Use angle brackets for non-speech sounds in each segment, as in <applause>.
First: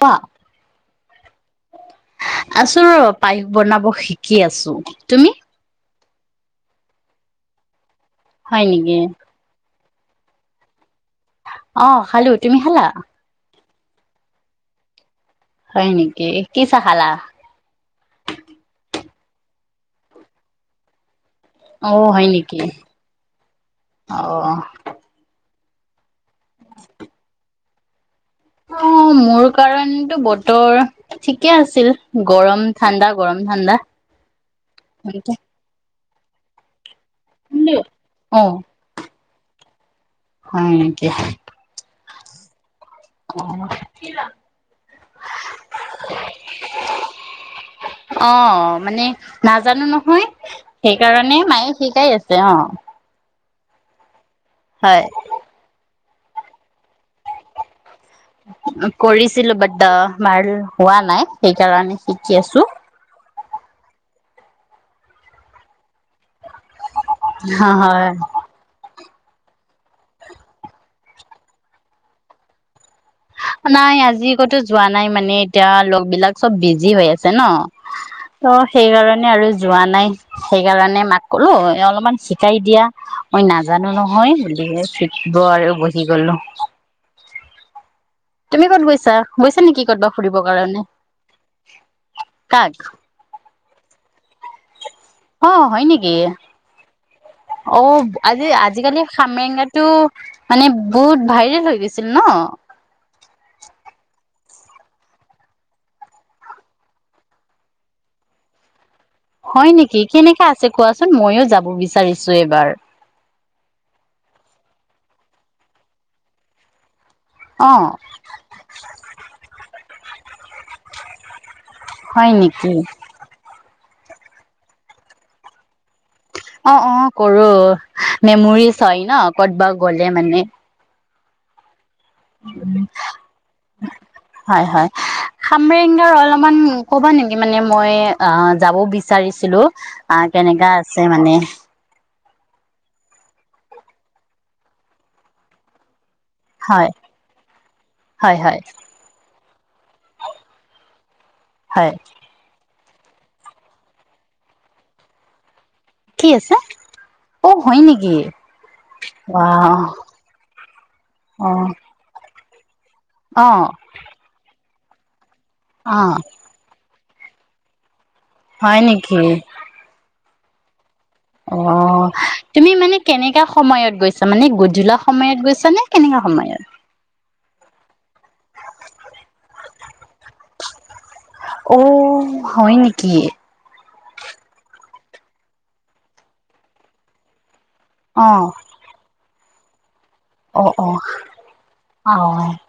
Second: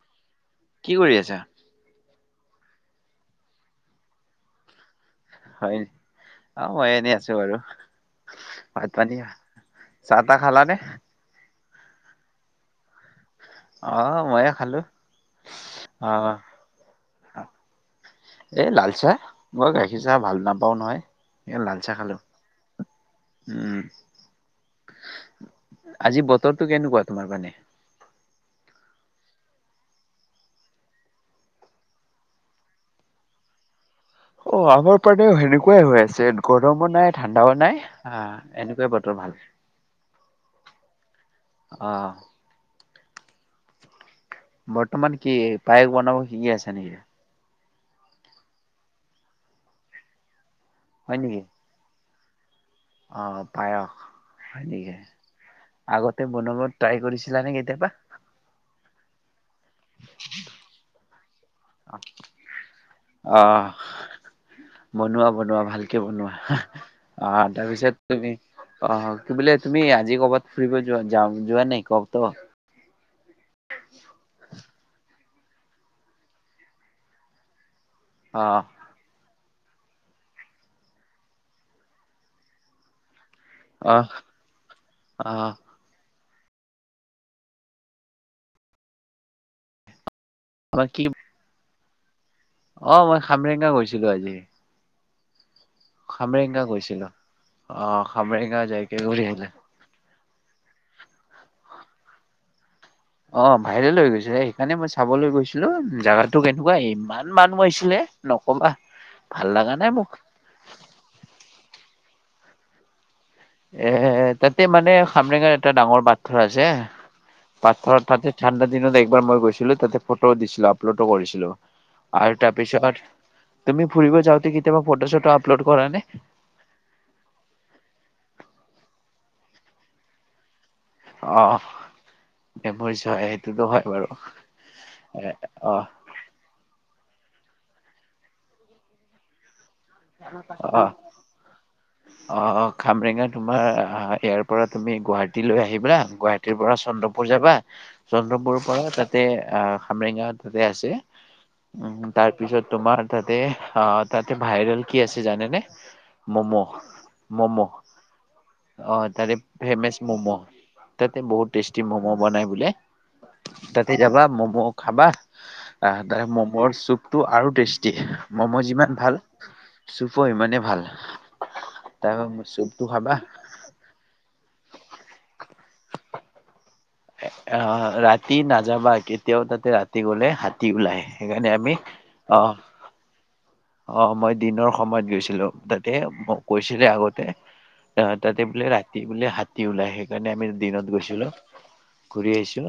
কোৱা কি কৰি আছা? আছো ৰ, পায়স বনাব শিকি আছো, তুমি? হয়। অঁ' মই এনে আছো বাৰু। হয় নেকি। ছাটা খালা নে। অ খালো। তুমি খালা? অ' মইে খালো। হয় অ নেকি? কি চাহ খালা? এই লাল চাহ মই গাখীৰ চাহ ভাল নাপাও নহয়। এ লাল অ চাহ খালো হয় নেকি? উম অহ। আজি বত। উত্তৰটো কেনেকুৱা তোমাৰ মানে? অ' মোৰ কাৰণতো বতৰ ঠিকে আছিল। গৰম-ঠাণ্ডা, গৰম-ঠাণ্ডা। অ' আমাৰ পাণেও সেনেকুৱাই হৈ আছে। যে গৰমো নাই। ঠাণ্ডাও নাই, আ অ এনেকুৱাই বতৰ ভাল। হয় নেকি? অহ' অ' <unintelligible> বৰ্তমান কি পায়স বনাব শিকি আছে নেকি। অ' মানে নাজানো নহয়। হয় নেকি সেইকাৰণে, মায়ে শিকাই আছে। তেওঁ। <unintelligible> অ' পায়স। হয় নেকি? <unintelligible> আগতে বনাব ট্ৰাই কৰিছিলা নে কেতিয়াবা? কৰিছিলো। বাত্তা মোৰ হোৱা নাই। সেইকাৰণে শিকি আছো অ বনোৱা বনোৱা ভাল। বনোৱা আহ হয় তাৰপিছত তুমি আহ কি বোলে তুমি আজি কৰ'বাত ফুৰিব যোৱা য যোৱা নে কত নাই আজি কতো যোৱা নাই মানে এতিয়া লগ বিলাক চব বিজি হৈ আছে। ন আহ ত' সেইকাৰণে আৰু যোৱা নাই সেইকাৰণে মাক ক'লো অলপমান শিকাই দিয়া মই নাজানো আহ নহয় বুলিহে ফুটব আহ আৰু বহি গ'লোঁ তুমি ক'ত বৈছা বৈছা নেকি ক'ত ফুৰিবৰ কাৰণে? মই কি হয় অ মই খামেই কোনে গৈছিলো আজি। খামৰেংগা গৈছিলো। অ অঁ খামৰেঙা যাইকে আজি-আজিকালি ঘূৰি আহিলো খামৰেংগাতো মানে বহুত ভাইৰেল হৈ গৈছিল ন? অ ভাইৰেল হৈ গৈছিল, সেইকাৰণে মই চাবলৈ গৈছিলো জোগাতটো কেনেকুৱা ইমান মানুহ আহিছিলে নকবা। ভাল হয় লগা নাই নেকি মোক কেনেকা আছে কোৱাচোন, মইও যাব বিচাৰি আছো এবাৰ? এ তাতে মানে খামৰেঙাত এটা ডাঙৰ পাথৰ আছে অ পাথৰত তাতে ঠাণ্ডা দিনত একবাৰ মই গৈছিলো তাতে ফটো উঠিছিলো, আপলোডও কৰিছিলো হয় আৰু নেকি তাৰপিছত তুমি ফুৰিব যাওঁতে কেতিয়াবা ফটো চটো আপলোড কৰা নে? অ অ কৰো, মেমৰিজ হয় ন কতবা গ'লে মানে। অহ হয় হয়, অ' খামৰেংগাৰ অলপমান ক'বা নেকি মানে মই অ যাব বিচাৰিছিলো আহ কেনেকা আছে মানে। অ অ, খামৰেংগা তোমাৰ আ ইয়াৰ পৰা তুমি গুৱাহাটী ললৈ আহিবা গুৱাহাটীৰ পৰা হয় চন্দ্ৰপুৰ যাবা, হয় হয় চন্দ্ৰপুৰৰ পৰা তাতে খামৰেংগা তাতে আছে। হয় তাৰ পিছত তোমাৰ তাতে, অ তাতে ভাইৰেল কি আছে জানেনে? কি আছে মম' অ মম', হয় নেকি অঁ তাতে অ ফেমেচ মম' তাতে অ বহুত টেষ্টি মম বনাই বোলে অ তাতে যাবা মম' খাবা অ আহ তাৰে মমৰ চুপ টো আৰু টেষ্টি মম' হয় যিমান ভাল নেকি পোৱা ইমানেই ভাল অ তাৰ তুমি চুপটো মানে খাবা কেনেকা সময়ত গৈছা, মানে গোধূলা সময়ত গৈছা নে? কেনেকা সময় আৰু? অ ৰাতি নাযাবা কেতিয়াও তাতে ৰাতি গলে হাতী ওলাই। সেইকাৰণে আমি অ অ হয় নেকি? অ মই দিনৰ সময়ত গৈছিলো, তাতে মোক কৈছিলে আগতে। অ অ তাতে বোলে ৰাতি বোলে হাত তিউলায় সেইকাৰণে আমি অ অ দিনত গৈছিলো অ ঘূৰি আহিছো,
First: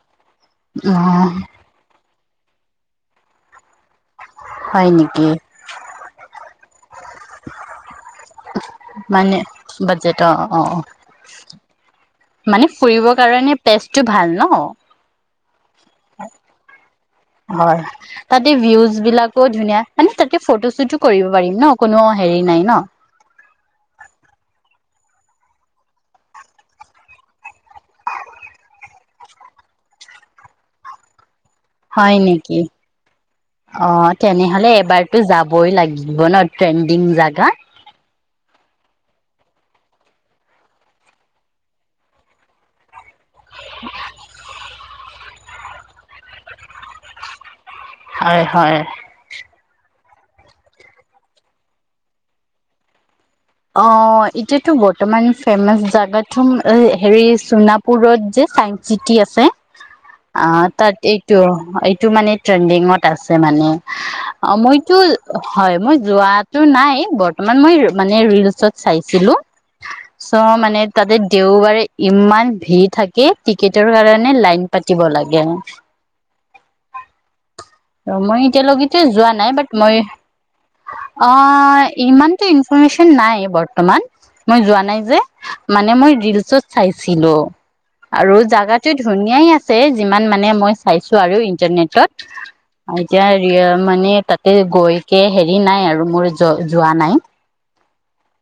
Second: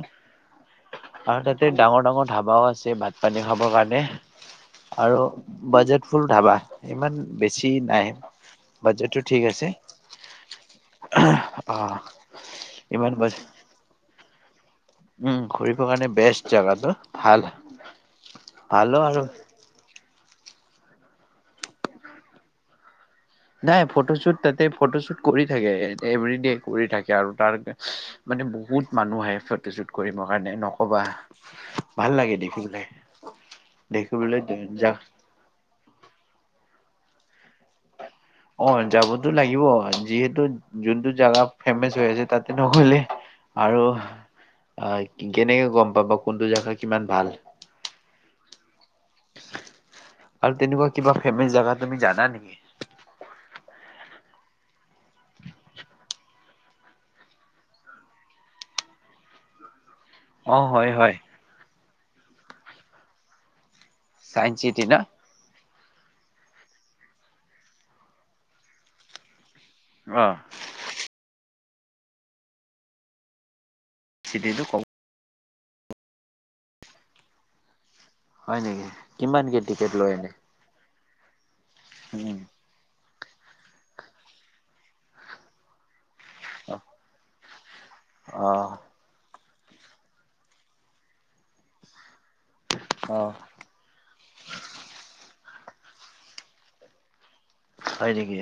অ আৰু তাতে ডাঙৰ ডাঙৰ ধাবাওঁ আছে ভাত পানী খাবৰ কাৰণে হয় নেকি বজেট ফুল ধাবা। ইমান বেছি নাই বাজেটটো মানে ঠিক আছে বাজেট অঁ, অঁ, অঁ, অ মানে ফুৰিব ইমান বাজ কাৰণে পেজটো ভাল। উম ঘুৰি হয়, তাতে ভিউজ ভালো আৰু বিলাকো ধুনীয়া মানে তাতে- ফটো -শ্বুতো কৰিব পাৰিম ন, কোনো হেৰি নাই ন নাই ফটোশ্বুট তাতে ফটোশ্বুট কৰি থাকে, এভিৰিডে কৰি থাকে আৰু তাৰ মানে বহুত মানুহ আহে ফটোশ্বুট কৰিব কাৰণে নকবা। ভাল হয় লাগে নেকি, দেখিবলৈ অঁ দেখিবলৈ তেনেহলে জা এবাৰতো যাবই লাগিব ন ট্ৰেণ্ডিং জ হাঁ অঁ, যাবতো লাগিব যিহেতু যোনটো জোগা ফেমাচ হৈ আছে তাতে নহলে আৰু অঁ, কেনেকৈ গম পাব কোনটো জেগা কিমান ভাল হয় হয়। আৰু তেনেকুৱা কিবা ফেমাচ জোগা তুমি জানা নেকি অঁ, এতিয়াতো বহুত বৰ্তমান ফেমছ জাগাত, প্ৰথম হেৰি চোনাপুৰত যে চাইন্স চিটি আছে অঁ, অ', হয়, তাৰ হয় এইটো টো মানে, ট্ৰেণ্ডিঙত আছে মানে অঁ, চাইন্স চিটি মইতো না হয় মই যোৱাতটো নাই, বৰ্তমান মই মানে ৰিলচত চাইছিলো অ', চ মানে তাতে দেওবাৰ ইমান ভিৰ থাকে টিকেট তাৰ কাৰণে লাইন চিটিটো পাতিব লাগে। মই হয় নেকি এতিয়ালৈকেতো যোৱা নাই কিমানকে বাট টিকেট মই লয় অঁ, এনে? অঁ, উম। ইমানতো নাই বৰ্তমান, মই যোৱা নাই যে মানে মই ৰিলচত চাইছিলো আৰু অ', জাগাটো ধুনিয়াই আছে। ছে, যিমান মানে মই চাইছো আৰু ইন্টাৰনেটত এতিয়া‌ অ', ৰিয়া মানে তাতে গৈকে হেৰি হেৰি নাই আৰু মোৰ য যোৱা নাই। হয়, নেকি।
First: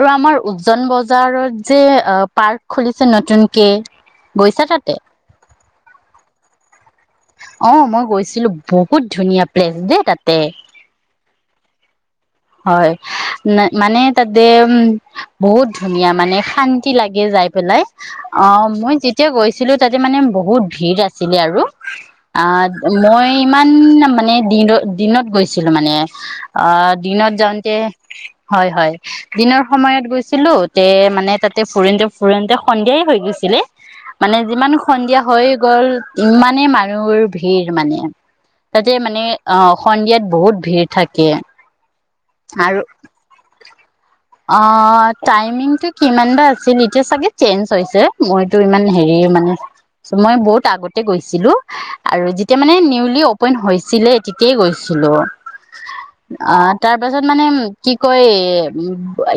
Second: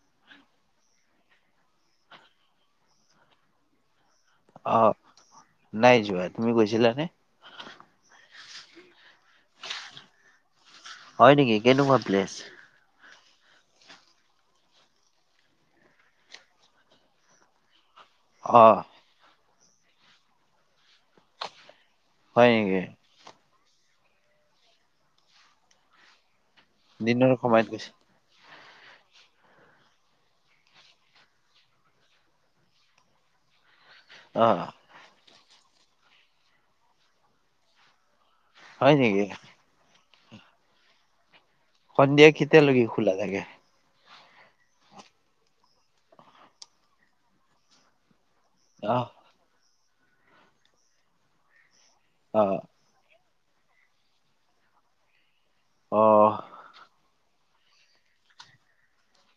আৰু আমাৰ উজ্জন বজাৰত যে পাৰ্ক খুলিছে নতুনকে? গৈছা অ', তাতে? নাই যোৱা তুমি গৈছিলিলা নে? অহ', মই গৈছিলো বহুত ধুনীয়া প্লেচ দেই তাতে। হয়', নেকি কেনেকুৱা প্লেচ? ন, মানে তাতে উম', বহুত ধুনীয়া মানে শান্তি লাগে যাই পেলাই। অহ', অ', মই যেতিয়া গৈছো। ছিলো তাতে মানে বহুত ভিৰ আছিলে আৰু। হয় আহ', নেকি মই ইমান মানে দিনত - দিনত গৈছিলো মানে। অহ ', দিনৰ দিনত সময়ত যাওঁতে গৈছে হয় -হয় দিনৰ সময়ত গৈছিলো তে মানে তাতে ফুৰিনতে-ফুৰিনতে সন্ধিয়াই হৈ গৈছিলে। মানে অ', যিমান সন্ধিয়া হৈ গ'ল ইমান। মানে মানুহ ভিৰ মানে। হয় তাতে মানে নেকি অহ ', সন্ধিয়াত বহুত ভিৰ থাকে। সন্ধিয়া কেতিয়ালৈকে খোলা থাকে? অহ ', টাইমিং টো কিমান বা আছিল এতিয়া চাগে চেঞ্জ হৈছে। মইতো ইমান অ', হেৰি মানে। মই বহুত আগতে গৈছিলো। আৰু যেতিয়া অ', মানে নিউলি। পইন হৈছিলে তেতিয় গৈছিলো। অ', অহ ', তাৰ পাছত মানে কি কয়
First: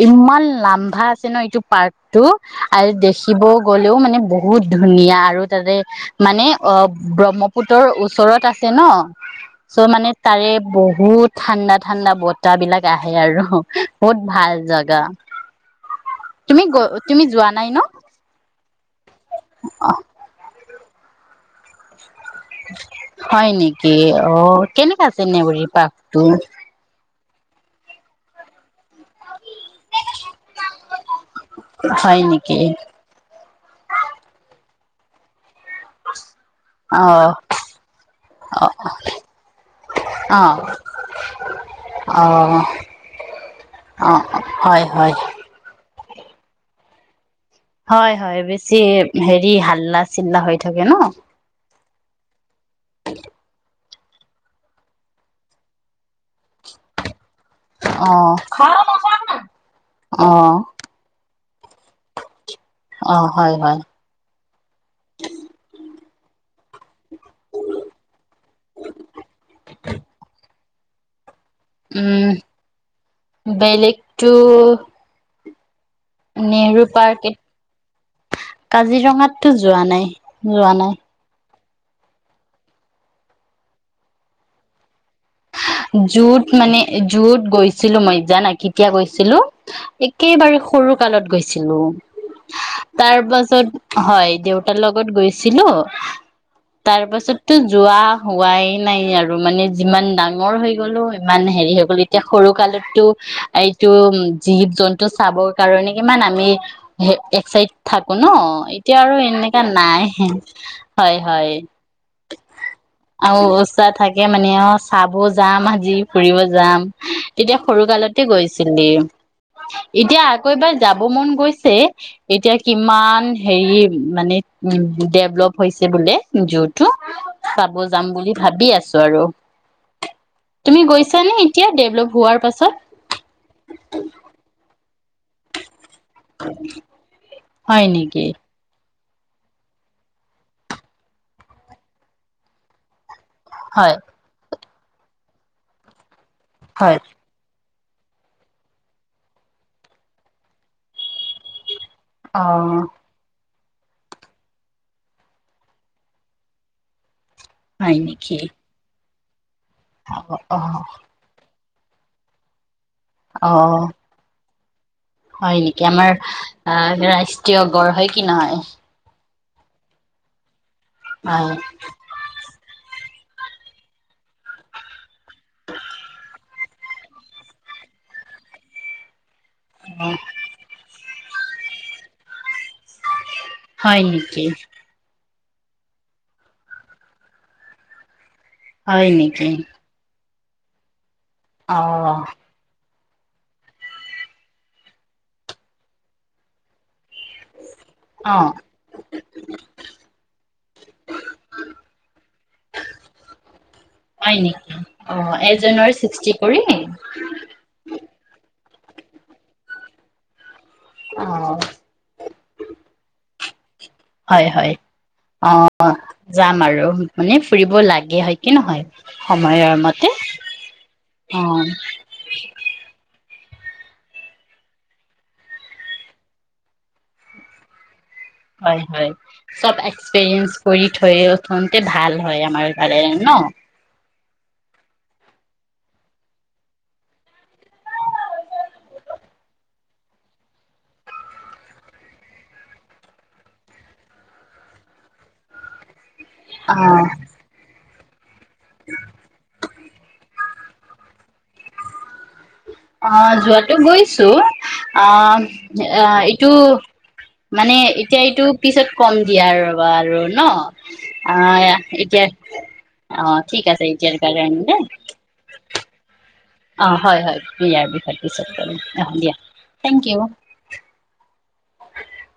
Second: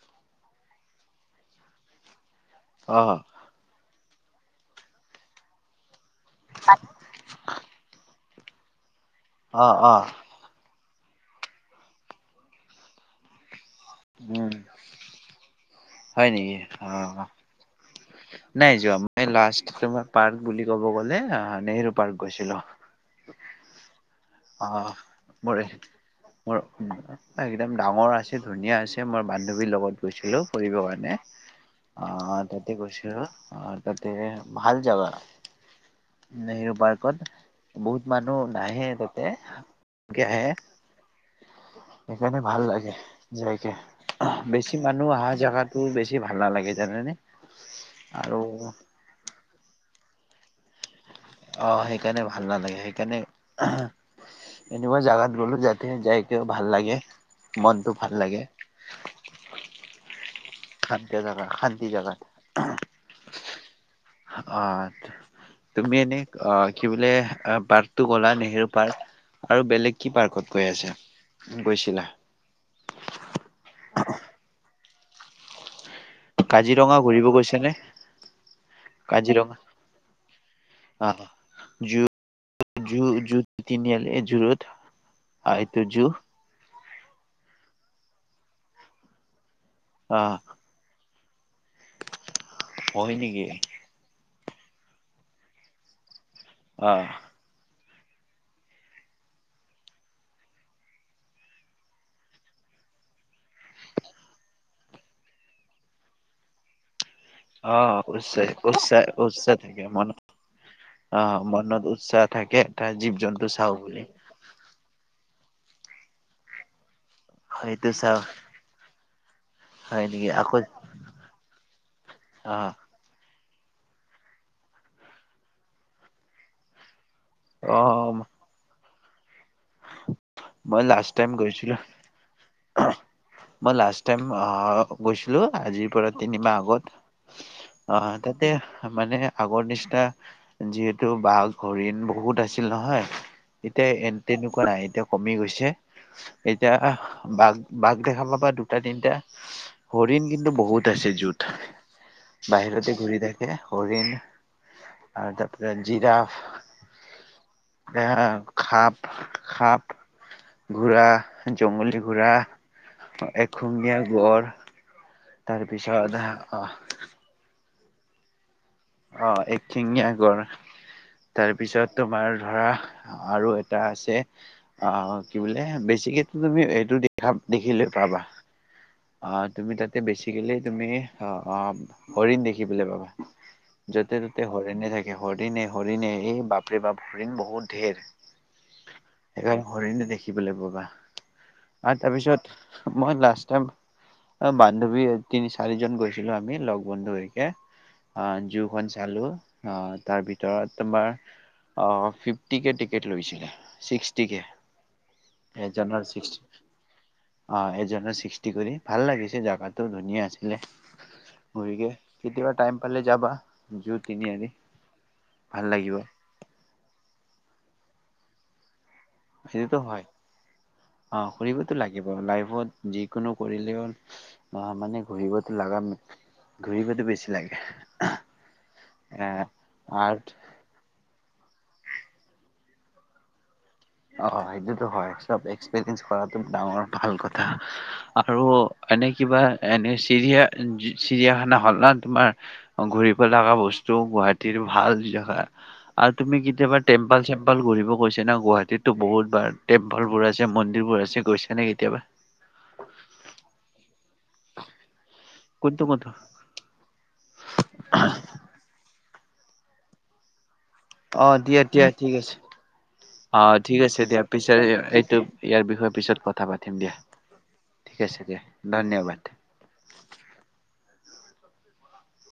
ইমান লাম্ভা আছে ন এইটো পাৰ্ক টো। আৰু অ', দেখিবও গ'ল। ও মানে বহুত ধুনীয়া আৰু তাতে। মানে অহ ', ব্ৰহ্মপুত্ৰৰ ওচৰত আছে ন। অ', চ' অ', মানে তাৰে বহু বহুত ঠাণ্ডা- ঠাণ্ডা বত তা বিলাক আহে আৰু। বহুত উম। ভাল জাগা। হয় নেকি তুমি গ, তুমি অ', যোৱা নাই ন? নাই যোৱা মই লাষ্ট তমাৰ পাৰ্ক বুলি ক'ব গ'লে, অঁ নেহৰপ হয় নেকি? অঁ অ', কেনেকা আছে মোৰ নেওৰী পাক টো? মোৰ একদম ডাঙৰ আছে ধুনীয়া আছে, মই বান্ধৱীৰ লগত গৈছিলো ফুৰিব কাৰণে। হয় অঁ নেকি তাতে গৈছিলো, তাতে ভাল জগা। নেহেৰু পাৰ্কত, অ', বহুত মানুহ অ', নাহে কে, অ', <unintelligible> অ', সেইকাৰণে ভাল লাগে যাইকে, অ', বেছি হয় হয় মানুহ অহা জেগোতু বেছি ভাল নালাগে, জানোনে হয় হয়। বেছি হেৰি হাল্লা চিল্লা হৈ থাকে ন? অঁ সেইকাৰণে ভ ভাল নালাগে, সেইকাৰণে এনেকুৱা জাগাত গলো যাতে যায় তেতিয়া ভাল লাগে, মনটো অ ভাল লাগে। অ খান জাগা, খান্তি জাগাত, অ হয় হয় অঁ তুমি এনে অ‍ঁ কি বোলে পাৰ্কটো গ'লা, নেহেৰু পাৰ্ক আৰু বেলেগ কি পাৰ্কত গৈ আছে? উম বেলেগটো নেহৰু কাজিৰঙা ঘূৰিব পাৰ্ক গৈছা নে কাজিৰঙাটোত কাজিৰঙা যোৱা নাই, যোৱা নাই। অ জু, জু তিনিআলি এ' জুৰোড। আহ এইটো জু জুহত মানে যত গৈছিলো মই জানা কেতিয়া গৈছিলো অ একেবাৰে সৰু কালত গৈছে। হয় তাৰ নেকি পাছত, হয় দেউতাৰ লগত গৈছিলো অ তাৰপাছততো যোৱা হোৱাই নাই আৰু মানে যিমান দাম ডাঙৰ হৈ গলো ইমান হেৰি হৈ গলো এতিয়া সৰু কালততো এইটো জীৱ জন্তু চাবৰ কাৰণে কিমান আমি একচাইড অ থাকো ন, উৎসাহ এতিয়া উৎসাহ আৰু উৎসাহ এনেকা থাকে নাই, মনত হয় অ হয় মনত উৎসাহ থাকে এটা জীৱ আৰু জন্তু চাও উৎসাহ বুলি থাকে মানে চাব যাম আজি ফুৰিব যাম। তেতিয়া সৰু সেইটো চাও কালতে গৈছিলি। হয় এতিয়া নেকি আকৌ এবাৰ যাব মন গৈছে এতিয়া অ কিমান হেৰি মানে উ ডেভলপ হৈছে। বোলে জুহটো। অ চাব যাম বুলি ভাবি আছো। জাই গৈ <unintelligible> মই লাষ্ট টাইম গৈছিলো ডেভলপ হোৱাৰ পাছত মই লাষ্ট টাইম অঁ গৈছিলো আজি পুৰা তিনিমাহ আগত হয় অ নেকি তাতে মানে আগৰ নিচিনা যিহেতু বাঘ হৰিণ বহুত আছিল নহয়। এতিয়া হয় এ তেনেকুৱা কৰা এতিয়া কমি গৈছে। এতিয়া হয় বাঘ বাঘ দেখা পাব দুটা তিনিটা হৰিণ কিন্তু বহুত আছে জুহত অ বাহিৰতে ঘূৰি থাকে। হৰিণ আৰু তাৰপা জিৰাফ হয় এৰা নেকি সাপ সাপ অ অ জংগল দি ঘূৰা। <unintelligible> অ একশিঙীয়া গঁড়। হয় নেকি আমাৰ, অ, ৰাষ্ট্ৰীয়- গঁড় হয় কি নহয়। অ, একশিঙীয়া গঁড়। হয় তাৰপিছত তোমাৰ ধৰা আৰু এটা আছে। অ, কি বোলে বেছিকো তুমি এইটো দেখা দেখিলে পাবা। অ, তুমি তাতে বেছি গ'লে তুমি অ, অ, হৰিণ দেখিবলৈ পাবা। হয় য'তে নেকি ততে হৰিণে থাকে। হৰিণে হৰিণে এই বাপৰে বাপ হৰিণ বহুত ধেৰ। হয় নেকি। দেখিবলৈ পাবা অ আৰু তাৰপিছত মই লাষ্ট টাইম অহ ', বান্ধৱী তিনি চাৰিজন গৈছিলো আমি লগ বন্ধুৰ সৈতে। অ অহ ', জু খন চালো, অহ ', তাৰ ভিতৰত তোমাৰ, অহ ', ফিফ্টিকে টিকট লৈছিলে, হয় ছিক্সটিকে। নেকি অ এজনৰ ছিক্স, ছিক্সটি কৰি অহ ', এজনৰ ছিক্সটি কৰি। ভাল লাগিছে জাগাতটো ধুনীয়া আছি লে, অ গৰিকে কেতিয়াবা টাইম পালে যাবা। জু তিনিআলি হয় -হয়, ভাল অহ লাগিব ', যাম আৰু মানে ফুৰিব লাগে হয় কি নহয়। সময়ৰ সেইটোতো হয়। মতে অহ ', অ ফুৰিবতো লাগিব লাইফত যিকোনো কৰিলেও, অহ ', মানে ঘূৰিবতো লাগা, ঘূৰিবতো বেছি লাগে। হয়- হয়, এ চব আৰ্ট এক্সপিৰিয়েন্স কৰি থৈও <unintelligible> ভাল হয় আমাৰ কাৰণে ন। অহ ', সেইটোতো হয় চব এক্সপিৰিয়েন্স কৰা ডাঙৰ ভাল কথা, আৰু এনে কিবা এনে চিৰিয়া - চিৰিয়াখানা হ'ল ন তোমাৰ, ঘূৰিব লগা বস্তু গুৱাহীৰ ভাল জাগা। আৰু তুমি অ কেতিয়াবা টেম্পল-চেম্পল ঘূৰিব <unintelligible> নে গুৱা বহুত বাৰ টেম্পলবোৰে মন্দিৰবোৰ আছে গৈছ অহ ', যোৱাতটো গৈছো। <unintelligible> অহ কোনটো ', কোনটো আহ', এইটো। মানে এতিয়া এইটো পিছত। কম দিয়া আৰু ৰবা আৰু ন। অহ অ ', দিয়া- দিয়া ঠিক এতিয়া আছে অহ ', ঠিক আছে দিয়া পিছে এইটো ইয়াৰ বিষয়ে পিছত কথা। পাতিম অহ দিয়া ', হয়- হয় বিয়াৰ ঠিক বিষাৰ আছে দিয়া পিছত অহ ', ধন্যবাদ দিয়া থেংক ইউ। <inaudible>